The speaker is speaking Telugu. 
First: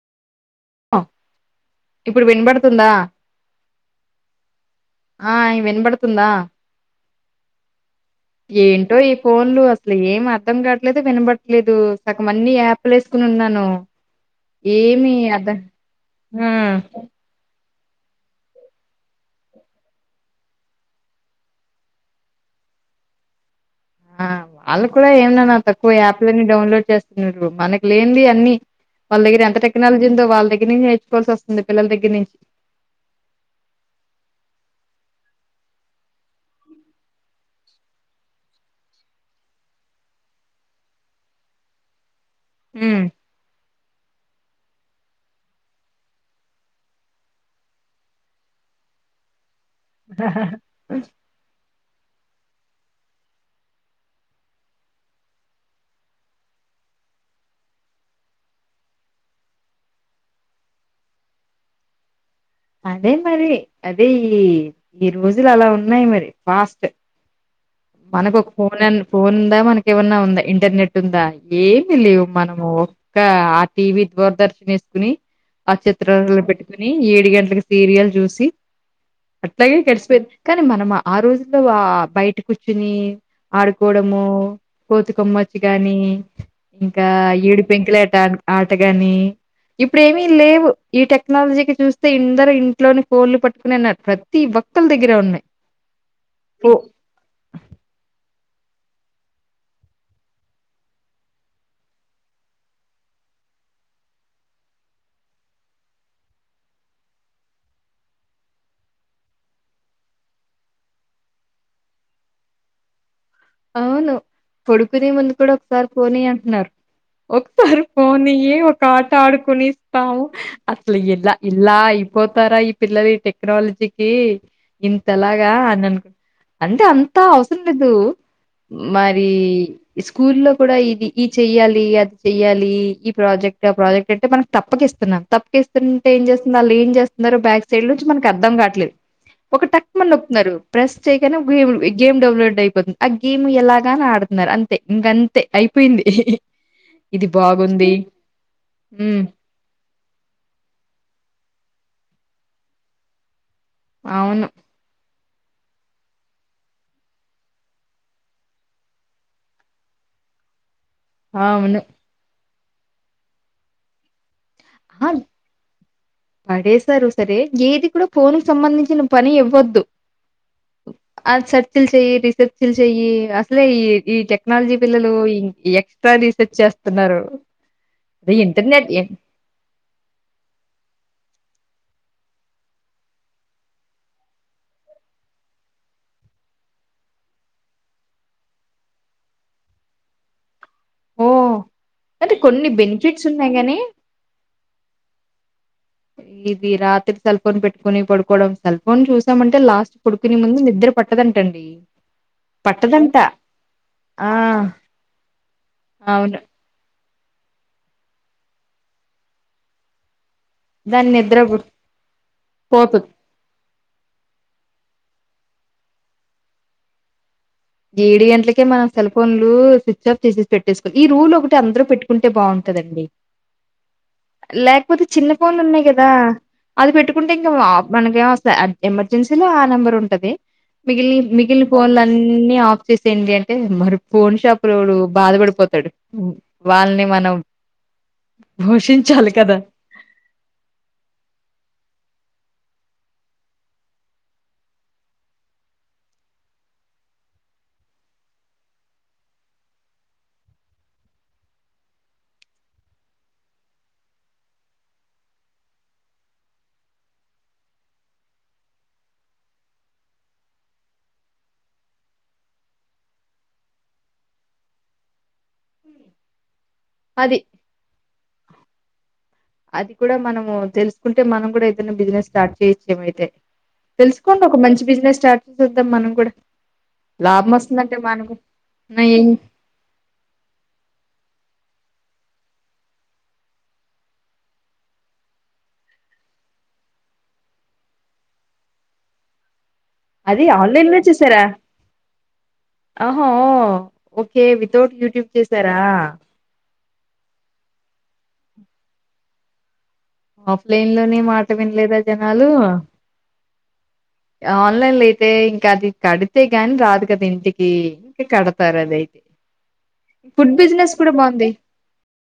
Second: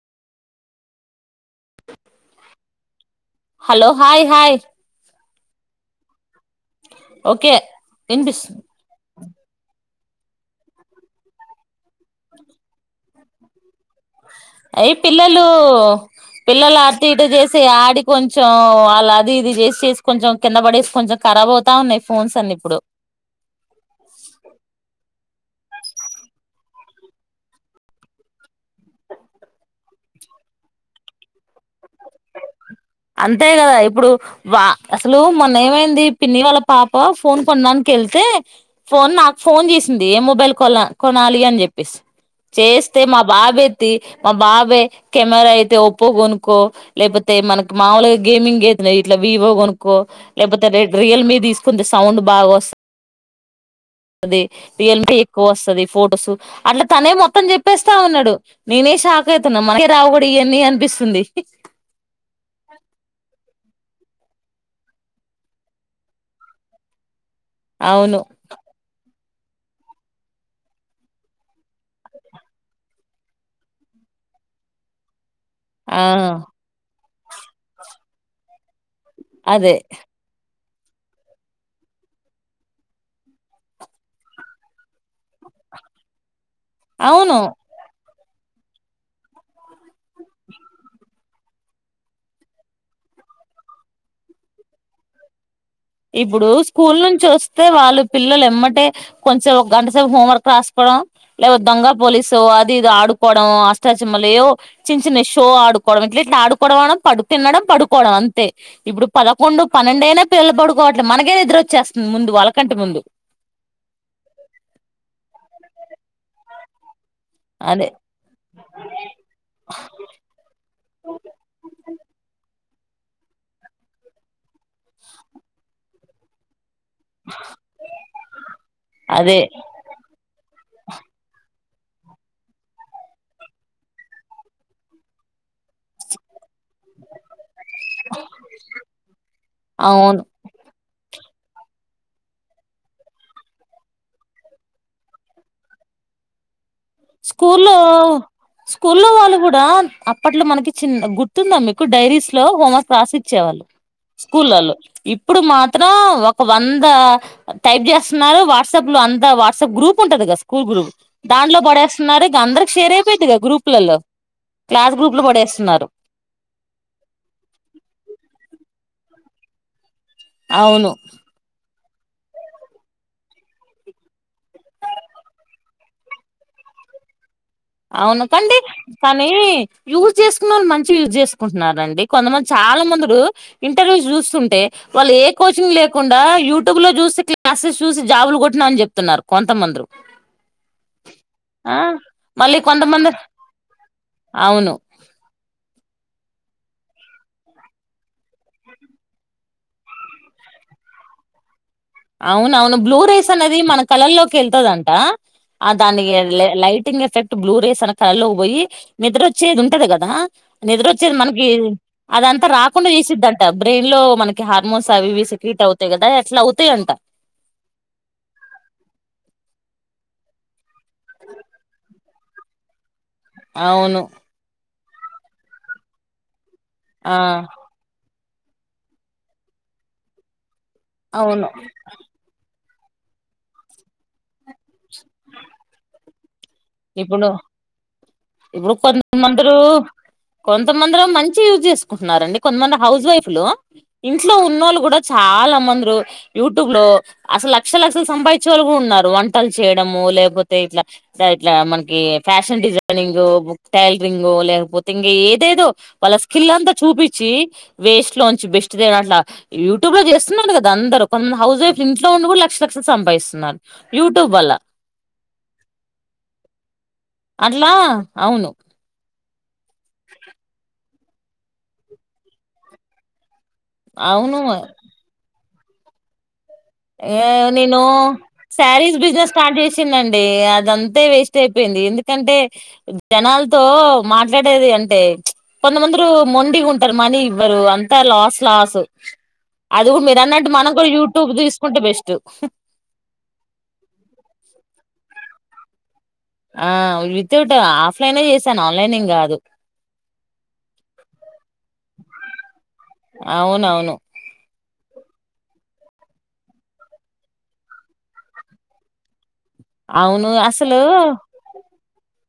అ ఇప్పుడు వినబడుతుందా? హలో హాయ్ హాయ్ ఆయ్ వినబడుతుందా? ఒకే ఇన్పిస్ ఏంటో ఈ ఫోన్లు అసలు ఏం అర్ధం కాట్లేదు, వినబట్లేదు సగం అన్ని యాప్లు వేసుకుని ఉన్నాను. ఏమి అద ఓ పిల్లల ఆత్త ఇటు చేస్ సె ఆడి కొంచెం వాళ్ళ అది ఇది చేసి చేసి కొంచెం కింద పడేసి కొంచెం ఖరాబ్ అవుతా ఉన్నాయి ఫోన్స్ అన్ని. ఇప్పుడు ఆ ఆళ్ళు కూడా ఏ న్నా నా తక్కువ యాప్లని డౌన్లోడ్ చేస్తున్నరు మనకు లేంది అన్ని. వాళ్ళ దగ్గర ఎంత టెక్నాలీజ్ ఉందో వాళ్ళ దగ్గర నుంచినేర్చుకోవాల్సి వస్తుంది పిల్లల్ దగ్గర నుంచి. అంతే కదా ఇప్పుడు వా అసలు మొన్న ఏమైంది. పిన్ని వాళ్ళ పాప ఫోన్ కొన్నాడానికి ఎల్తే ఫోన్ నాకు ఫోన్ చేసింది ఏ మొబైల్ కొలా కొనాలి అని చెప్పేస్ చేస్త్ హ్మ్ మా బాబు ఎత్తి మ బాబె కెమెరా అయితే ఒప్పో కొనుక్కో లెక్పోతే మన మామూలుగా గేమింగ్ గేతన ఇట్లా వీవో కొనుక్కో లేకపోతే రెడ్ రియల్మీ తీసుకుంది సౌండ్ బాగొస్ ది రియల్మి ఎక్కువ వస్తది ఫొటోసు అట్ల తనే మొత్తం చెప్పేస్తా ఉన్నాడు నేనే ఎ షాక్ అయితున్నం మనకే రావు కూడా ఇయన్నీ అన్పిస్తుంది. అదే మరి అదే ఈ ఇ రోజులు అలా ఉన్నాయి. మరి ఫాస్ట్ అవును మనకు ఒక ఫోనన్ ఫోన్ ఉందా మనకి ఏమన్నా ఉందా ఇంటర్నెట్ ఉందా ఏమి లేవు. మనము ఒక్క ఆ టీవీ దూరదర్శన్ వేసుకుని ఆ చిత్రలో పెట్టుకుని ఏడు గంట్లకు సీరియల్ చూసి అదే అట్లాగే గడిసిపోయింద్ కానీ మనం అ ఆ రోజుల్లో ఆ బయట కూర్చుని ఆడుకోడము, కోతికొమ్మచ్చి గాని ఇంకా అవును యేడు పెంకులేట ఆటగాని ఇప్పుడ్ ఏమి లేవు. ఈట క్నాలజీకి చూస్తే ఇందరు ఇంట్లోని ఫోన్లు పట్టుకునే ఉన్నారు. ప్రతి ఒక్కల్ దగ్గర ఉన్నాయి ఇపుడు ఫో స్కూల్ నుంచి ఒస్ తే వాళ్ళు పిల్లల్ ఎమ్మటే కొంచెం ఒక గంట సేపు హోంవర్క్ రస్కోడం లేకపోతే దొంగ పోలీసో అది ఇది ఆడుకోవడం అష్టాచమల్ ఏవో చిన్న చిన్నయ్ షో ఆడుకోవడం ఇట్లా ఇట్లా ఆడుకోవడం పన్డు తిన్ డం పడుకోవడం అంతే ఇప్పుడు పదకొండు పన్నెండు ఏళ్ల పిల్లలు పడుకో గొ అట్ల మనకే నిద్రొచ్చేస్తుంద్ ముందు వాళ్ళకంటే ముందు. అవును పడుకునే ముందు కూడా ఒక్సారి పోన్ ఇయ్ అంటున్నారు. ఒకసారి అదే ఫోనియ్యి ఒక ఆట ఆడుకుని ఇస్తాము. అస్లు ఇల్ల ఇల్లాయ్ అయిపోతారా ఈ పిల్లల్ ఈ టెక్నాలజీకి ఇంతెలాగా అనన్ అంటే అంత అవసరం లేదు మరీ అదే స్కూల్లో కూడ ఇది ఈ ఎయ్యాలి అద్ చెయ్యాలి ఈ ప్రాజెక్ట్ ఆ ప్రాజెక్ట్ అంటే మనకు తప్పకిస్తున్నాం తప్పకిస్తుంటే ఏం చే వాల్ ఎంచేస్తున్నారో బ్యాక్ సైడ్ లొ నుంచి మానాకి అర్థంకట్లే ఒక్కట్ టాక్ మణి అవును నొకుతున్నారు ప్రెస్ చై [unintelligible] గేమ్ డౌన్లోడ్ అయిపోతుంది. ఆ గేమ్ ఎలాగా ఆడుతున్నారు అంతే ఇంక అంతే అయిపోయింది. ఇది స్కూల్లో బాగుంది స్కూల్లో ఉమ్ వాళ్ళు కూడ అప్పట్లో మనకి చిన్న గుర్తుంద మీకు డైరీస్ ల్లో వాళ్లక్ రాస్ ఇచ్చేవాళ్ళు అవును స్కూల్లలో ఇ ఇప్పుడు మాత్రం ఒక వంద టైప్ చేస్తున్నారు వాట్సాప్ లో అంత వాట్సాప్ గ్రూప్ ఉంటది ఎస్ స్కూల్ గురు దాంట్లో అవును పడేస్తున్నారు ఇంకా అందరికి షేర్ అయిపోయిది గా గ్రూపుల్లో క్లాస్ ఆ గ్రూప్ లో పడేస్తున్నారు పడేశారు సరే ఏది కూడా ఫోన్ [unintelligible] పని ఇవ్వద్దు అవును తిల్చే తీస్కచ్ తిల్చేయి అసలే ఈ ఈ టెక్నాలజీ పిల్లలు ఎట్లా రీసెర్చ్ తున్నారు అవును కండి కానీ యూస్ చేసుకున్నోల్ మంచి యూ జెస్ కుంటున్ర్ అండి కొంతమంది చాలా మందురూ ఇంటర్వ్యూస్ చూస్తుంటే వాళ్ళు ఏ కోచింగ్ లేకుండా యూట్యూబ్ లో చూసి క్లాసెస్ చూసి జాబులు కొట్టిన అని చెప్తున్నారు కొంతమందృ ఓ ఆ అంటే మళ్ళీ కొన్ని కొంతమంది బెనిఫిట్స్ ఉన్నాయి గాని అవును ఇది రాత్రి తల్ ఫోన్ పెట్టుకుని పడుకోవడం సెల్ ఫోన్ చూసామంటే లాస్ట్ పడుకునే ముందు నిద్ర పట్టదంటండి అవునవును బ్లూ పట్టదంట రేస్ అనేది మన కలల్ ఆ లోకి వెళ్తుదంట ఆ దాని అవును లైటింగ్ ఎఫెక్ట్ బ్లూ రేస్ అన కాల్లో పోయి నిద్ర వచ్చేది ఉంటది కదా నిద్ర దాని వచ్చేది మనకి బు అదంతా రాకుండ పోతది చేసిద్దంట బ్రెయిన్ లో మనకి హార్మోన్స్ అవి ఇవి సెక్కట్ అవుతాయి కదా అట్ల అవుతయంట ఏడ్ గంటలకే మనం సెల్ ఫోన్లు స్విచ్ ఆఫ్ చేసేసి పేటిస్లో ఈ రూల్ ఒకటి అందరు పెట్టుకుంటే బా కదండి అవును లేకపోతే చిన్న ఫోన్లు ఉన్నాయి కదా అది ఆ పెట్టుకుంటే ఇంక వ మనకేం ఎమర్జెన్సీలో ఆ నంబర్ ఉంటది మిగిల్ అవును మిగిన్ల ఫొన్ అన్ అన్ని ఆఫ్ చేసేయండి అంటే మరి ఫోన్ షాప్ లోడు బాధ పడిపోతడు వాళ్ళని ఇప్పుడు మనం ఇప్పుడు కొంత పోషించాలి కదా మందురు కొంతమందిలో మంచి యూజ్ చేసుకుంటున్నారండి కొంత్మంది హౌస్ వైఫ్లో ఇంట్లో ఉన్నోలు కూడా చాలా మంద్రూ యూట్యూబ్లో లక్షల్ లక్షల్ సంపాదించే వాళ్ళు కూడ ఉన్నారు వంటల్ చేయడము లేకపోతే ఇట్లా ఇట్లా మనకి ఫ్యాషన్ డిజైనింగ్ బ్యాక్ టైలరింగ్ గో లేకపోతే ఇంక ఏదేదో వాళ్ళ స్కిల్ ఇల్లంతా చూపిచి వేస్ట్ లోంచి బెస్ట్ డే అట్ల యూట్యూబ్ లో చేస్తున్నా కదా అందరు కొం హౌస్ వైఫ్ ఇంట్లో ఉండి కూడా లక్ష్ లక్షలు సంపాదిస్తున్నారు యూట్యూబ్ వల్ల అది అట్లా అవును అది కూడ మనము తెలుసుకుంటే మనం కూడా ఏదైనా బిస్నెస్ స్టార్ట్ చేయొచ్ ఏమో అయితే తెలుసుకోండి అవును ఒక మంచి బిజినెస్ స్టార్ట్ చే ధం మనం కూడ యే నేను శారీస్ నా ఏం బిజినెస్ స్టార్ట్ చేసిందిండి అదంతే వేస్ట్ అయి ఏందీ ఎందుకంటే జనాలతో మాట్లాడేది అంటే కొంతమందరూ మొండ్ డిగ్ ఉంటరు మనీ ఇవ్వరు అంతా లాస్ లాసు అది కూడ్ మీర్ అన్నట్ మనం కూడ యూట్యూబ్ థీస్ ఆహ ఉ ఒకే వితౌట్ యూట్యూబ్ చేసారా ఆ వితౌట్ ఆఫ్లైన్ చేశాను ఆన్లైన్ ఏం గాదు ఆఫ్లైన్ లోనే మాట వినలేదా జనాలూ అవునవును ఆన్లైన్ అయితే ఇంక అది కడితే గాని రాదు కదా ఇంటికి అందుక్ కడతారు అదయితే అవును ఫుడ్ అసలు బిజినెస్ కూడ బాంధీ